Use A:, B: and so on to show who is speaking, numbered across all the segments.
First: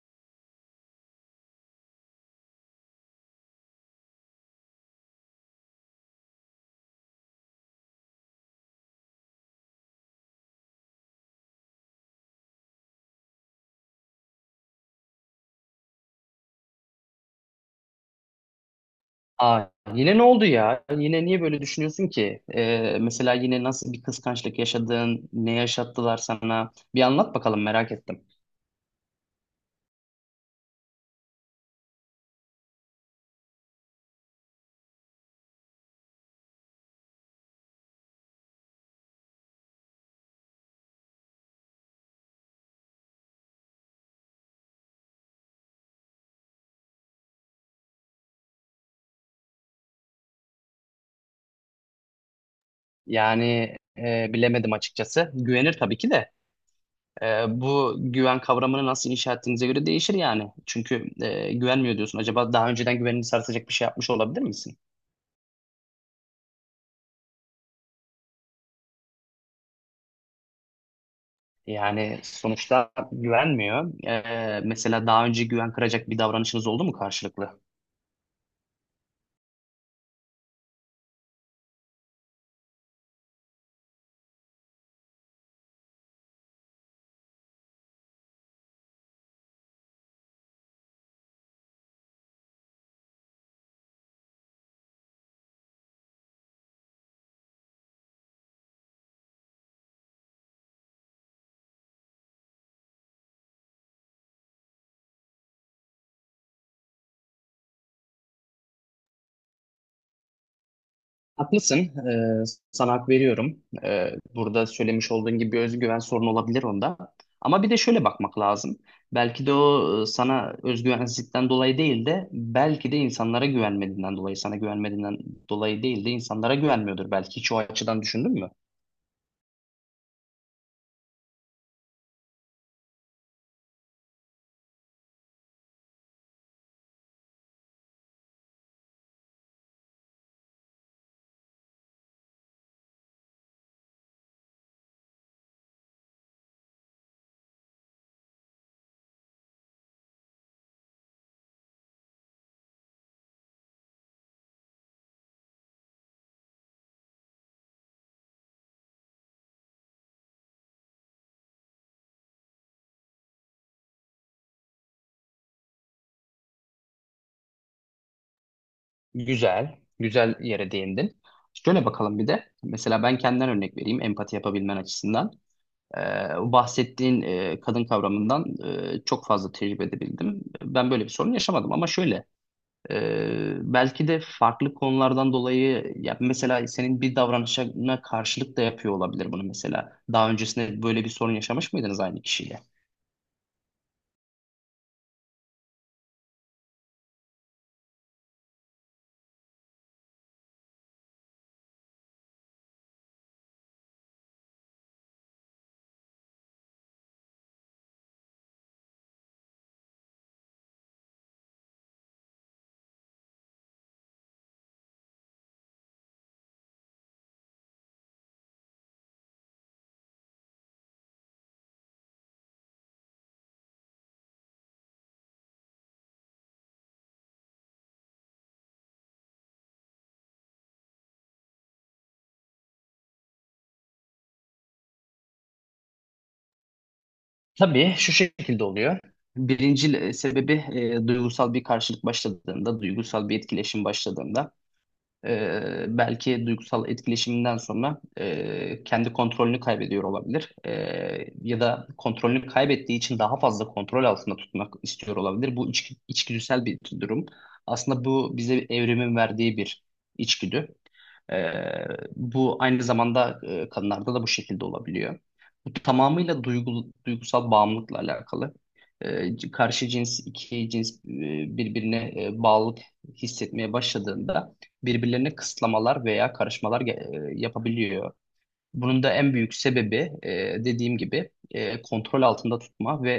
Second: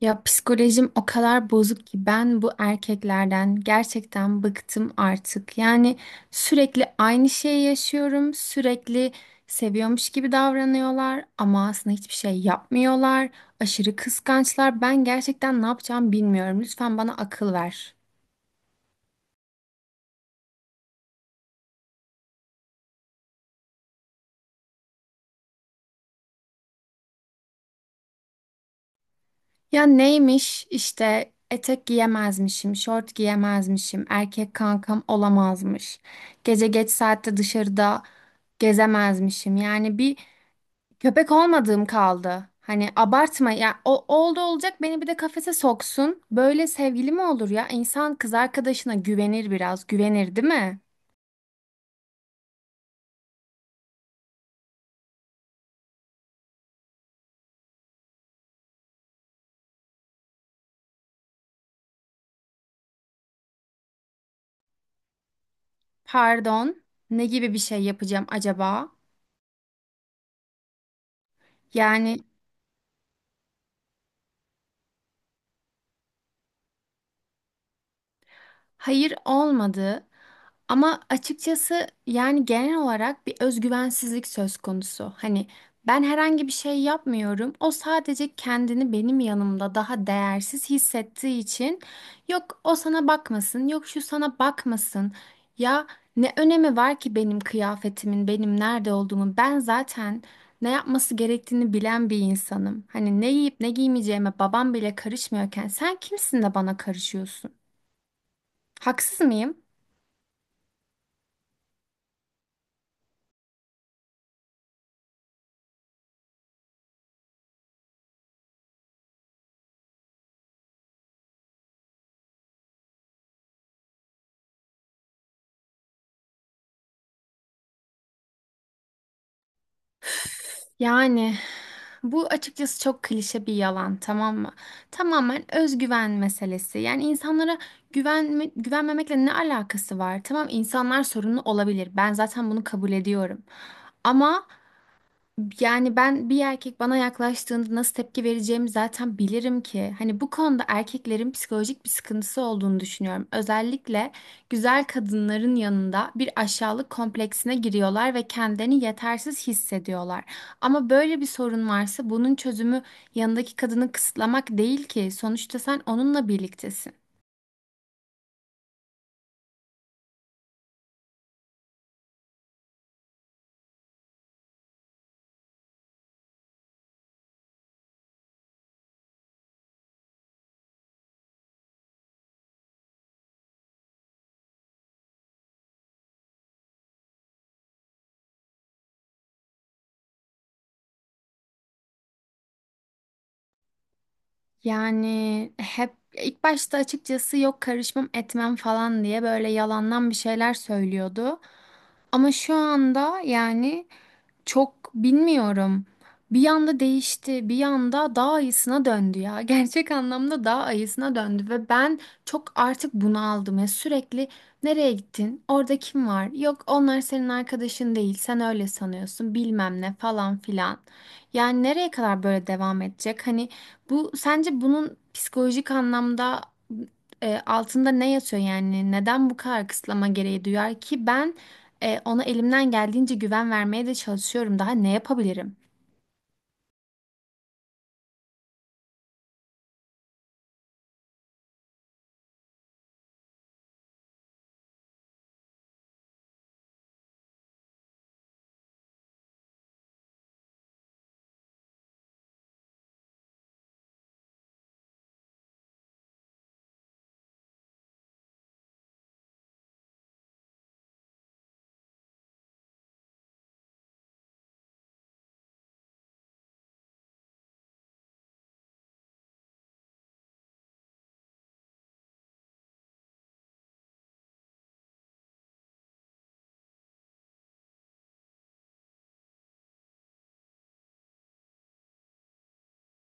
A: Ya psikolojim o kadar bozuk ki ben bu erkeklerden gerçekten bıktım artık. Yani sürekli aynı şeyi yaşıyorum, sürekli seviyormuş gibi davranıyorlar ama aslında hiçbir şey yapmıyorlar. Aşırı kıskançlar. Ben gerçekten ne yapacağımı bilmiyorum. Lütfen bana akıl ver.
B: Aa, yine ne oldu ya? Yine niye böyle düşünüyorsun ki? Mesela yine nasıl bir kıskançlık yaşadın? Ne yaşattılar sana? Bir anlat bakalım merak ettim.
A: Ya neymiş işte etek giyemezmişim, şort giyemezmişim, erkek kankam olamazmış. Gece geç saatte dışarıda gezemezmişim. Yani bir köpek olmadığım kaldı. Hani abartma ya, o oldu olacak beni bir de kafese soksun. Böyle sevgili mi olur ya? İnsan kız arkadaşına güvenir biraz. Güvenir değil mi?
B: Yani bilemedim açıkçası. Güvenir tabii ki de. Bu güven kavramını nasıl inşa ettiğinize göre değişir yani. Çünkü güvenmiyor diyorsun. Acaba daha önceden güvenini sarsacak bir şey yapmış olabilir misin?
A: Pardon. Ne gibi bir şey yapacağım acaba? Yani
B: Yani sonuçta güvenmiyor. Mesela daha önce güven kıracak bir davranışınız oldu mu karşılıklı?
A: hayır, olmadı ama açıkçası yani genel olarak bir özgüvensizlik söz konusu. Hani ben herhangi bir şey yapmıyorum. O sadece kendini benim yanımda daha değersiz hissettiği için yok o sana bakmasın, yok şu sana bakmasın. Ya ne önemi var ki benim kıyafetimin, benim nerede olduğumun? Ben zaten ne yapması gerektiğini bilen bir insanım. Hani ne yiyip ne giymeyeceğime babam bile karışmıyorken sen kimsin de bana karışıyorsun? Haksız mıyım?
B: Haklısın. Ee, Sana hak veriyorum. Burada söylemiş olduğun gibi bir özgüven sorunu olabilir onda. Ama bir de şöyle bakmak lazım. Belki de o sana özgüvensizlikten dolayı değil de belki de insanlara güvenmediğinden dolayı, sana güvenmediğinden dolayı değil de insanlara güvenmiyordur. Belki hiç o açıdan düşündün mü?
A: Yani bu açıkçası çok klişe bir yalan, tamam mı? Tamamen özgüven meselesi. Yani insanlara güvenme, güvenmemekle ne alakası var? Tamam, insanlar sorunlu olabilir. Ben zaten bunu kabul ediyorum. Ama yani ben, bir erkek bana yaklaştığında nasıl tepki vereceğimi zaten bilirim ki. Hani bu konuda erkeklerin psikolojik bir sıkıntısı olduğunu düşünüyorum. Özellikle güzel kadınların yanında bir aşağılık kompleksine giriyorlar ve kendilerini yetersiz hissediyorlar. Ama böyle bir sorun varsa bunun çözümü yanındaki kadını kısıtlamak değil ki. Sonuçta sen onunla birliktesin.
B: Güzel, güzel yere değindin. Şöyle bakalım bir de. Mesela ben kendimden örnek vereyim empati yapabilmen açısından. O bahsettiğin kadın kavramından çok fazla tecrübe edebildim. Ben böyle bir sorun yaşamadım ama şöyle e, belki de farklı konulardan dolayı ya mesela senin bir davranışına karşılık da yapıyor olabilir bunu mesela. Daha öncesinde böyle bir sorun yaşamış mıydınız aynı kişiyle?
A: Yani hep ilk başta açıkçası yok karışmam etmem falan diye böyle yalandan bir şeyler söylüyordu. Ama şu anda yani çok bilmiyorum. Bir anda değişti, bir anda daha ayısına döndü ya. Gerçek anlamda daha ayısına döndü ve ben çok artık bunaldım ya. Sürekli nereye gittin? Orada kim var? Yok onlar senin arkadaşın değil. Sen öyle sanıyorsun. Bilmem ne falan filan. Yani nereye kadar böyle devam edecek? Hani bu sence, bunun psikolojik anlamda altında ne yatıyor yani? Neden bu kadar kısıtlama gereği duyar ki? Ben ona elimden geldiğince güven vermeye de çalışıyorum. Daha ne yapabilirim?
B: Tabii şu şekilde oluyor. Birinci sebebi duygusal bir karşılık başladığında, duygusal bir etkileşim başladığında belki duygusal etkileşiminden sonra kendi kontrolünü kaybediyor olabilir. Ya da kontrolünü kaybettiği için daha fazla kontrol altında tutmak istiyor olabilir. Bu içgüdüsel bir durum. Aslında bu bize evrimin verdiği bir içgüdü. Ee, Bu aynı zamanda kadınlarda da bu şekilde olabiliyor. Bu tamamıyla duygusal bağımlılıkla alakalı. Karşı cins, iki cins birbirine bağlılık hissetmeye başladığında birbirlerine kısıtlamalar veya karışmalar yapabiliyor. Bunun da en büyük sebebi e, dediğim gibi kontrol altında tutma ve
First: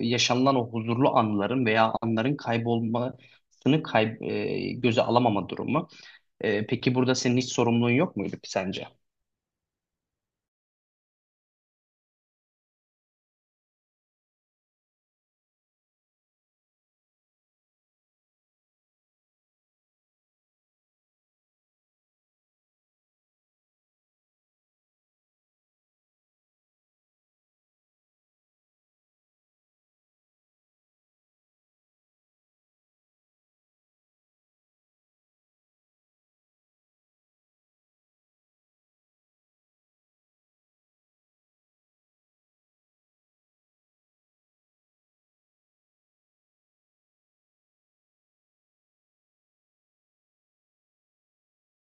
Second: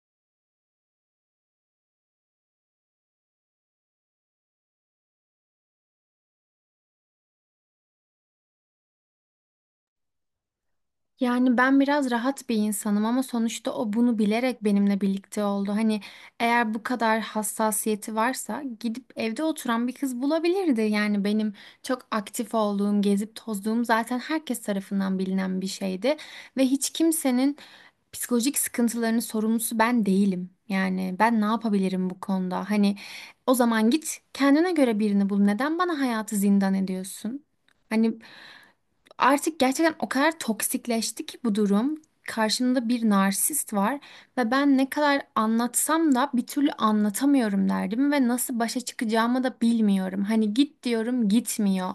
B: yaşanılan o huzurlu anların veya anların kaybolmasını göze alamama durumu. Peki burada senin hiç sorumluluğun yok muydu ki sence?
A: Yani ben biraz rahat bir insanım ama sonuçta o bunu bilerek benimle birlikte oldu. Hani eğer bu kadar hassasiyeti varsa gidip evde oturan bir kız bulabilirdi. Yani benim çok aktif olduğum, gezip tozduğum zaten herkes tarafından bilinen bir şeydi. Ve hiç kimsenin psikolojik sıkıntılarının sorumlusu ben değilim. Yani ben ne yapabilirim bu konuda? Hani o zaman git kendine göre birini bul. Neden bana hayatı zindan ediyorsun? Hani artık gerçekten o kadar toksikleşti ki bu durum. Karşımda bir narsist var ve ben ne kadar anlatsam da bir türlü anlatamıyorum derdim ve nasıl başa çıkacağımı da bilmiyorum. Hani git diyorum, gitmiyor.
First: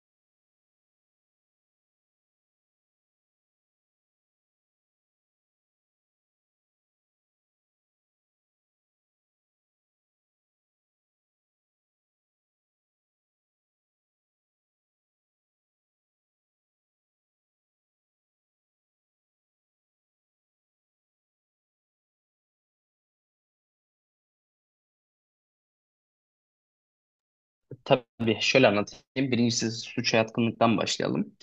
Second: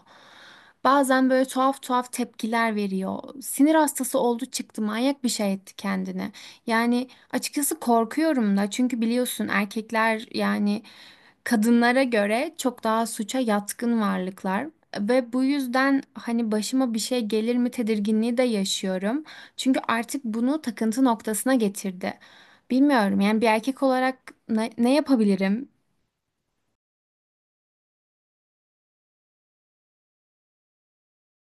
A: Bazen böyle tuhaf tuhaf tepkiler veriyor. Sinir hastası oldu çıktı, manyak bir şey etti kendini. Yani açıkçası korkuyorum da, çünkü biliyorsun erkekler yani kadınlara göre çok daha suça yatkın varlıklar. Ve bu yüzden hani başıma bir şey gelir mi tedirginliği de yaşıyorum. Çünkü artık bunu takıntı noktasına getirdi. Bilmiyorum yani, bir erkek olarak ne yapabilirim?
B: Tabii şöyle anlatayım. Birincisi suça yatkınlıktan başlayalım.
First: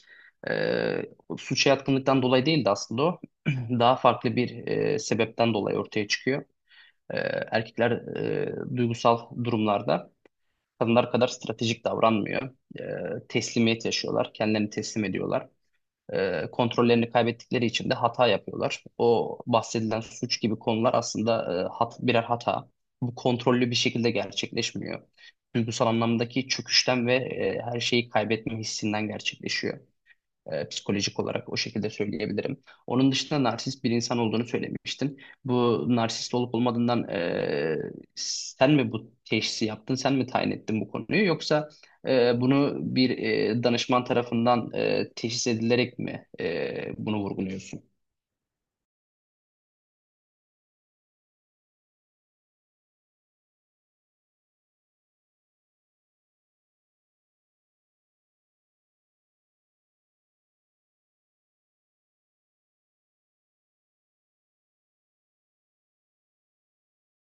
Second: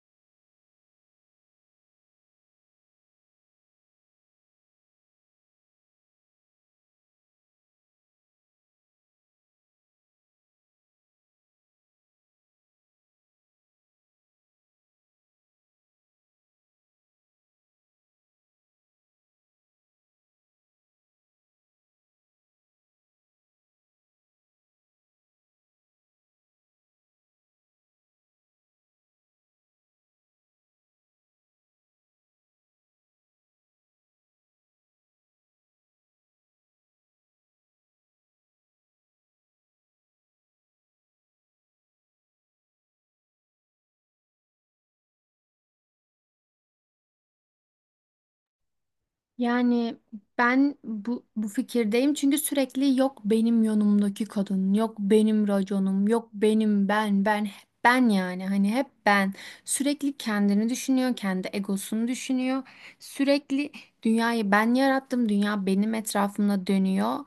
B: Ee, Suça yatkınlıktan dolayı değil de aslında o daha farklı bir sebepten dolayı ortaya çıkıyor. Ee, Erkekler duygusal durumlarda kadınlar kadar stratejik davranmıyor. Teslimiyet yaşıyorlar, kendilerini teslim ediyorlar. Kontrollerini kaybettikleri için de hata yapıyorlar. O bahsedilen suç gibi konular aslında birer hata. Bu kontrollü bir şekilde gerçekleşmiyor. Duygusal anlamdaki çöküşten ve her şeyi kaybetme hissinden gerçekleşiyor. Psikolojik olarak o şekilde söyleyebilirim. Onun dışında narsist bir insan olduğunu söylemiştin. Bu narsist olup olmadığından sen mi bu teşhisi yaptın, sen mi tayin ettin bu konuyu yoksa bunu bir danışman tarafından teşhis edilerek mi bunu vurguluyorsun?
A: Yani ben bu fikirdeyim çünkü sürekli yok benim yanımdaki kadın, yok benim raconum, yok benim ben, yani hani hep ben. Sürekli kendini düşünüyor, kendi egosunu düşünüyor. Sürekli dünyayı ben yarattım, dünya benim etrafımda dönüyor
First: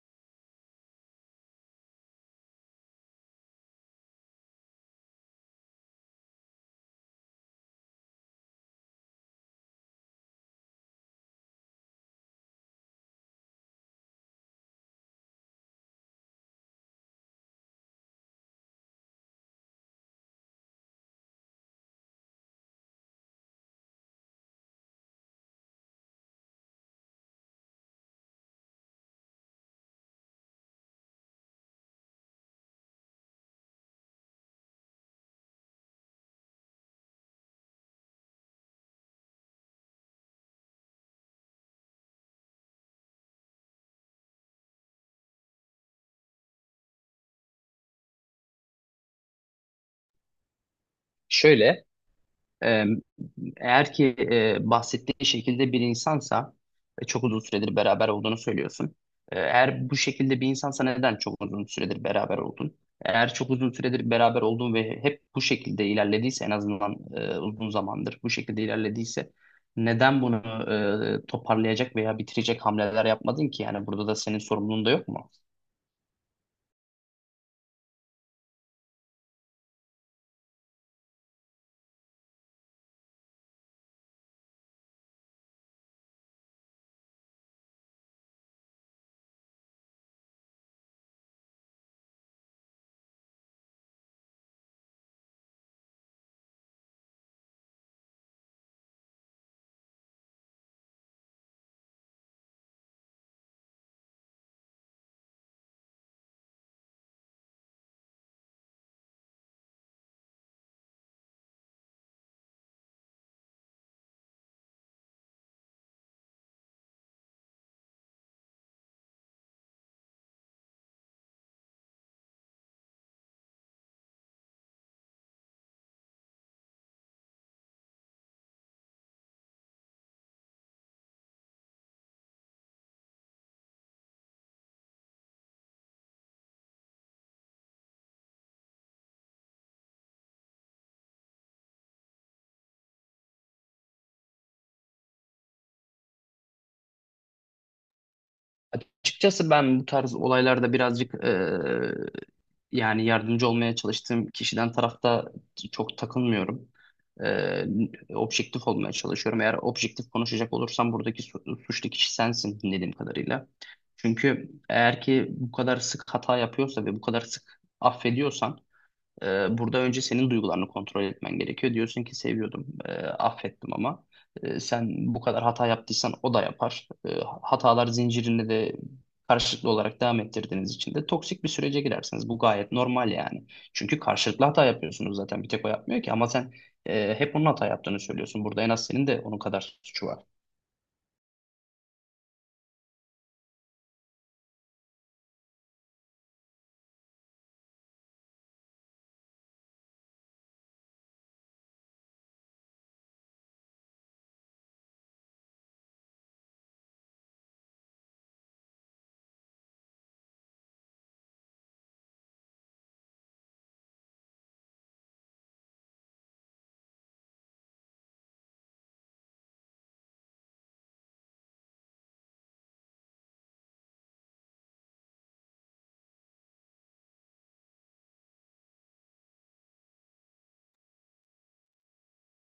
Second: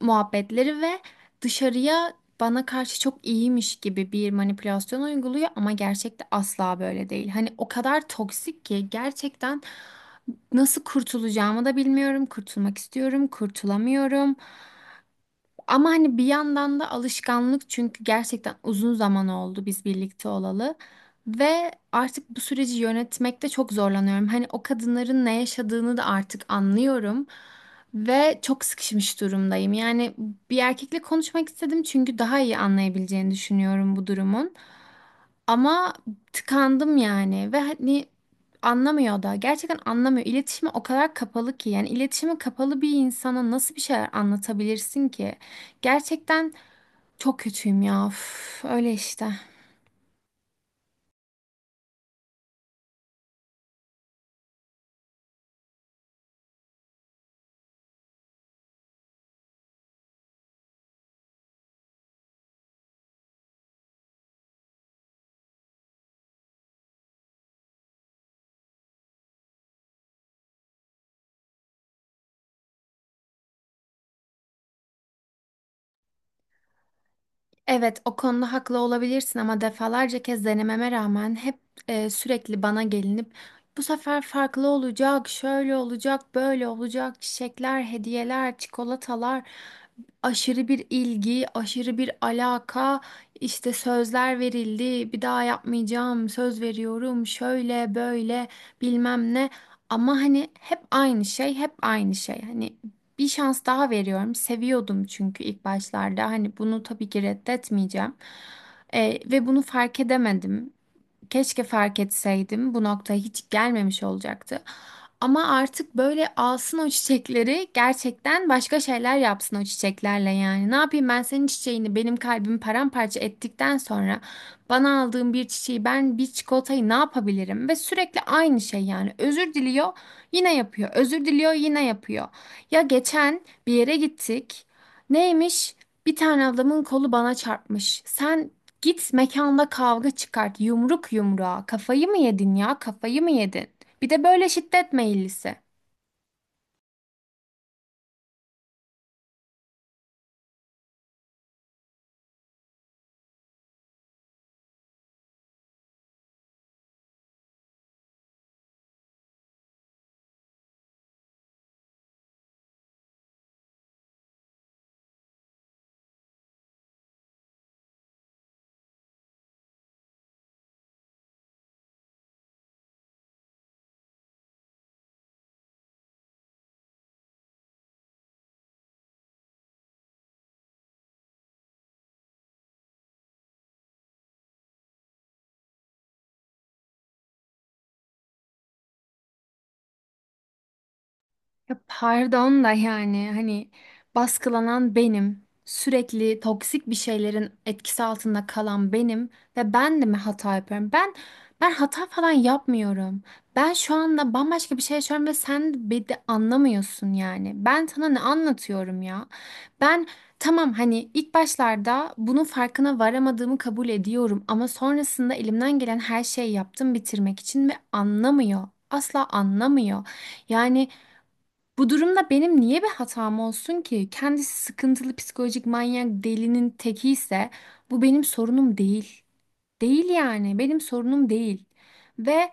A: muhabbetleri ve dışarıya bana karşı çok iyiymiş gibi bir manipülasyon uyguluyor ama gerçekte asla böyle değil. Hani o kadar toksik ki gerçekten nasıl kurtulacağımı da bilmiyorum. Kurtulmak istiyorum, kurtulamıyorum. Ama hani bir yandan da alışkanlık, çünkü gerçekten uzun zaman oldu biz birlikte olalı. Ve artık bu süreci yönetmekte çok zorlanıyorum. Hani o kadınların ne yaşadığını da artık anlıyorum. Ve çok sıkışmış durumdayım. Yani bir erkekle konuşmak istedim çünkü daha iyi anlayabileceğini düşünüyorum bu durumun. Ama tıkandım yani ve hani anlamıyor da, gerçekten anlamıyor. İletişime o kadar kapalı ki, yani iletişime kapalı bir insana nasıl bir şeyler anlatabilirsin ki? Gerçekten çok kötüyüm ya. Üf, öyle işte.
B: Şöyle, Ee, Eğer ki bahsettiğin şekilde bir insansa ve çok uzun süredir beraber olduğunu söylüyorsun. Eğer bu şekilde bir insansa neden çok uzun süredir beraber oldun? Eğer çok uzun süredir beraber oldun ve hep bu şekilde ilerlediyse en azından uzun zamandır bu şekilde ilerlediyse neden bunu toparlayacak veya bitirecek hamleler yapmadın ki? Yani burada da senin sorumluluğun da yok mu?
A: Evet, o konuda haklı olabilirsin ama defalarca kez denememe rağmen hep sürekli bana gelinip bu sefer farklı olacak, şöyle olacak, böyle olacak, çiçekler, hediyeler, çikolatalar, aşırı bir ilgi, aşırı bir alaka, işte sözler verildi, bir daha yapmayacağım, söz veriyorum, şöyle böyle bilmem ne. Ama hani hep aynı şey, hep aynı şey. Hani bir şans daha veriyorum. Seviyordum çünkü ilk başlarda. Hani bunu tabii ki reddetmeyeceğim. Ve bunu fark edemedim. Keşke fark etseydim. Bu noktaya hiç gelmemiş olacaktı. Ama artık böyle alsın o çiçekleri, gerçekten başka şeyler yapsın o çiçeklerle yani. Ne yapayım ben senin çiçeğini, benim kalbimi paramparça ettikten sonra bana aldığın bir çiçeği, ben bir çikolatayı ne yapabilirim? Ve sürekli aynı şey yani. Özür diliyor, yine yapıyor. Özür diliyor, yine yapıyor. Ya geçen bir yere gittik. Neymiş? Bir tane adamın kolu bana çarpmış. Sen git mekanda kavga çıkart. Yumruk yumruğa. Kafayı mı yedin ya? Kafayı mı yedin? Bir de böyle şiddet meyillisi.
B: Açıkçası ben bu tarz olaylarda birazcık yani yardımcı olmaya çalıştığım kişiden tarafta çok takılmıyorum. Eee, Objektif olmaya çalışıyorum. Eğer objektif konuşacak olursam buradaki suçlu kişi sensin dinlediğim kadarıyla. Çünkü eğer ki bu kadar sık hata yapıyorsa ve bu kadar sık affediyorsan burada önce senin duygularını kontrol etmen gerekiyor. Diyorsun ki seviyordum, affettim ama sen bu kadar hata yaptıysan o da yapar. Hatalar zincirini de karşılıklı olarak devam ettirdiğiniz için de toksik bir sürece girersiniz. Bu gayet normal yani. Çünkü karşılıklı hata yapıyorsunuz zaten. Bir tek o yapmıyor ki ama sen hep onun hata yaptığını söylüyorsun. Burada en az senin de onun kadar suçu var.
A: Ya pardon da yani hani baskılanan benim, sürekli toksik bir şeylerin etkisi altında kalan benim ve ben de mi hata yapıyorum? Ben hata falan yapmıyorum. Ben şu anda bambaşka bir şey yaşıyorum ve sen beni de anlamıyorsun yani. Ben sana ne anlatıyorum ya? Ben tamam, hani ilk başlarda bunun farkına varamadığımı kabul ediyorum ama sonrasında elimden gelen her şeyi yaptım bitirmek için ve anlamıyor. Asla anlamıyor. Yani bu durumda benim niye bir hatam olsun ki? Kendisi sıkıntılı psikolojik manyak delinin teki ise bu benim sorunum değil. Değil yani, benim sorunum değil. Ve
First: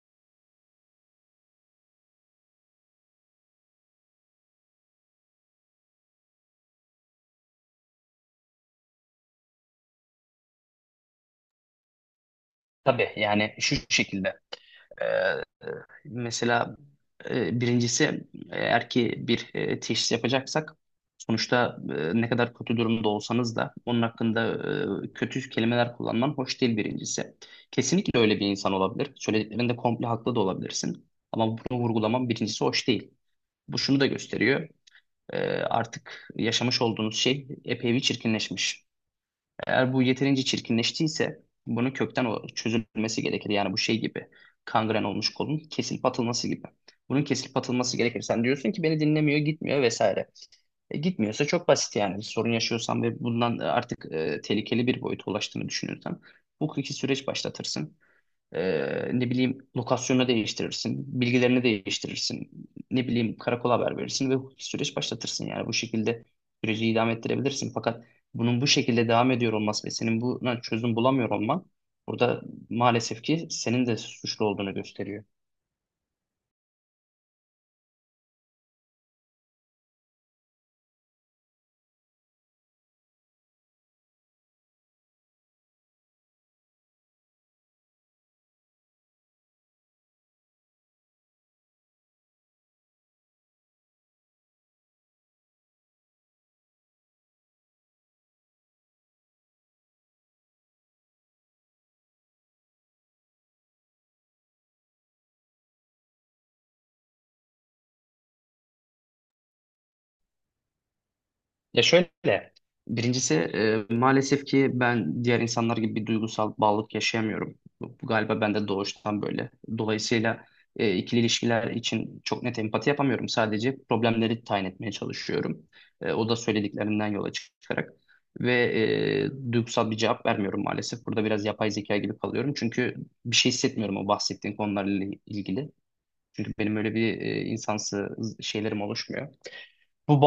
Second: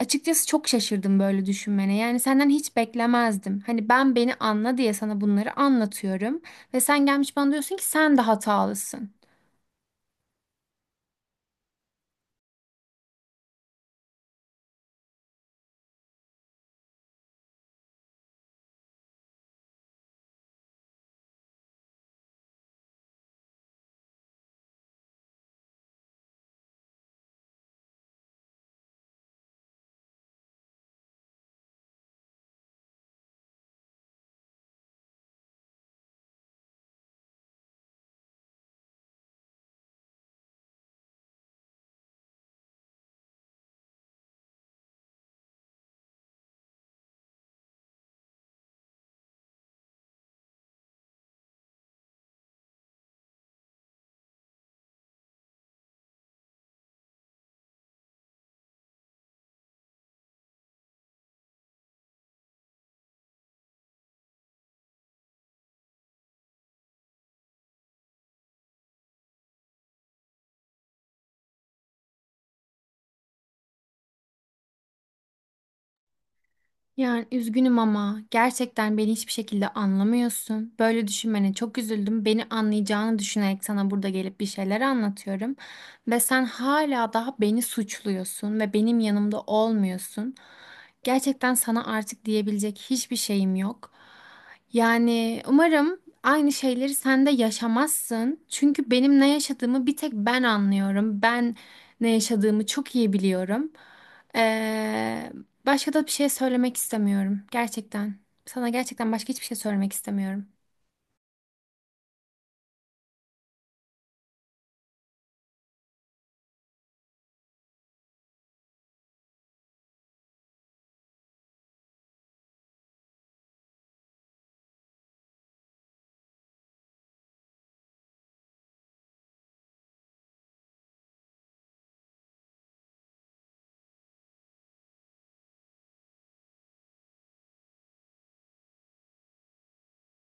A: açıkçası çok şaşırdım böyle düşünmene. Yani senden hiç beklemezdim. Hani ben beni anla diye sana bunları anlatıyorum. Ve sen gelmiş bana diyorsun ki sen de hatalısın.
B: Tabii yani şu şekilde. Mesela birincisi eğer ki bir teşhis yapacaksak sonuçta ne kadar kötü durumda olsanız da onun hakkında kötü kelimeler kullanman hoş değil birincisi. Kesinlikle öyle bir insan olabilir. Söylediklerinde komple haklı da olabilirsin. Ama bunu vurgulaman birincisi hoş değil. Bu şunu da gösteriyor. Artık yaşamış olduğunuz şey epey bir çirkinleşmiş. Eğer bu yeterince çirkinleştiyse bunun kökten çözülmesi gerekir. Yani bu şey gibi kangren olmuş kolun kesilip atılması gibi. Bunun kesilip atılması gerekir. Sen diyorsun ki beni dinlemiyor, gitmiyor vesaire. Gitmiyorsa çok basit yani. Bir sorun yaşıyorsan ve bundan artık tehlikeli bir boyuta ulaştığını düşünürsen bu hukuki süreç başlatırsın. Ne bileyim lokasyonu değiştirirsin, bilgilerini değiştirirsin, ne bileyim karakola haber verirsin ve hukuki süreç başlatırsın. Yani bu şekilde süreci idame ettirebilirsin. Fakat bunun bu şekilde devam ediyor olması ve senin buna çözüm bulamıyor olman burada maalesef ki senin de suçlu olduğunu gösteriyor.
A: Yani üzgünüm ama gerçekten beni hiçbir şekilde anlamıyorsun. Böyle düşünmene çok üzüldüm. Beni anlayacağını düşünerek sana burada gelip bir şeyler anlatıyorum. Ve sen hala daha beni suçluyorsun ve benim yanımda olmuyorsun. Gerçekten sana artık diyebilecek hiçbir şeyim yok. Yani umarım aynı şeyleri sen de yaşamazsın. Çünkü benim ne yaşadığımı bir tek ben anlıyorum. Ben ne yaşadığımı çok iyi biliyorum. Ee, Başka da bir şey söylemek istemiyorum. Gerçekten. Sana gerçekten başka hiçbir şey söylemek istemiyorum.
B: Ya şöyle, birincisi maalesef ki ben diğer insanlar gibi bir duygusal bağlılık yaşayamıyorum. Bu galiba bende doğuştan böyle. Dolayısıyla ikili ilişkiler için çok net empati yapamıyorum. Sadece problemleri tayin etmeye çalışıyorum. O da söylediklerinden yola çıkarak. Ve duygusal bir cevap vermiyorum maalesef. Burada biraz yapay zeka gibi kalıyorum. Çünkü bir şey hissetmiyorum o bahsettiğin konularla ilgili. Çünkü benim öyle bir insansı şeylerim oluşmuyor. Bu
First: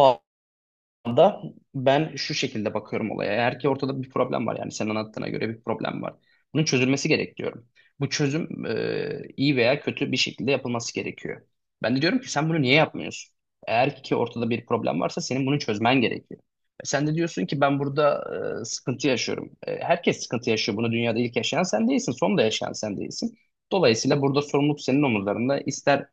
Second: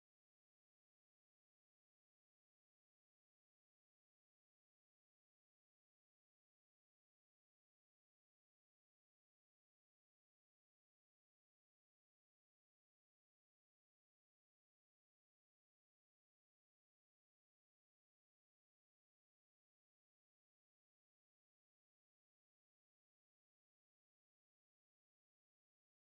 B: anda ben şu şekilde bakıyorum olaya. Eğer ki ortada bir problem var yani senin anlattığına göre bir problem var. Bunun çözülmesi gerek diyorum. Bu çözüm iyi veya kötü bir şekilde yapılması gerekiyor. Ben de diyorum ki sen bunu niye yapmıyorsun? Eğer ki ortada bir problem varsa senin bunu çözmen gerekiyor. Sen de diyorsun ki ben burada sıkıntı yaşıyorum. Herkes sıkıntı yaşıyor. Bunu dünyada ilk yaşayan sen değilsin, son da yaşayan sen değilsin. Dolayısıyla burada sorumluluk senin omuzlarında. İster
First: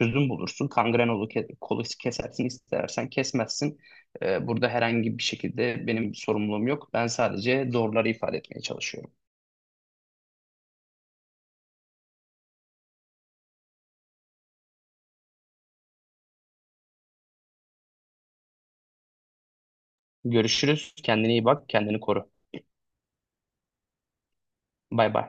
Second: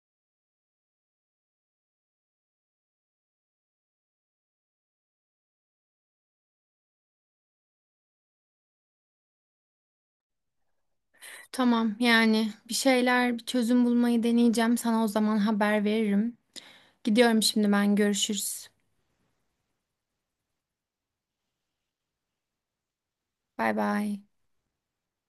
B: çözüm bulursun, kangren olur, kolu kesersin, istersen kesmezsin. Burada herhangi bir şekilde benim sorumluluğum yok. Ben sadece doğruları ifade etmeye çalışıyorum.
A: Tamam yani, bir şeyler, bir çözüm bulmayı deneyeceğim. Sana o zaman haber veririm. Gidiyorum şimdi ben. Görüşürüz.
B: Görüşürüz. Kendine iyi bak. Kendini koru.
A: Bay bay.
B: Bay bay.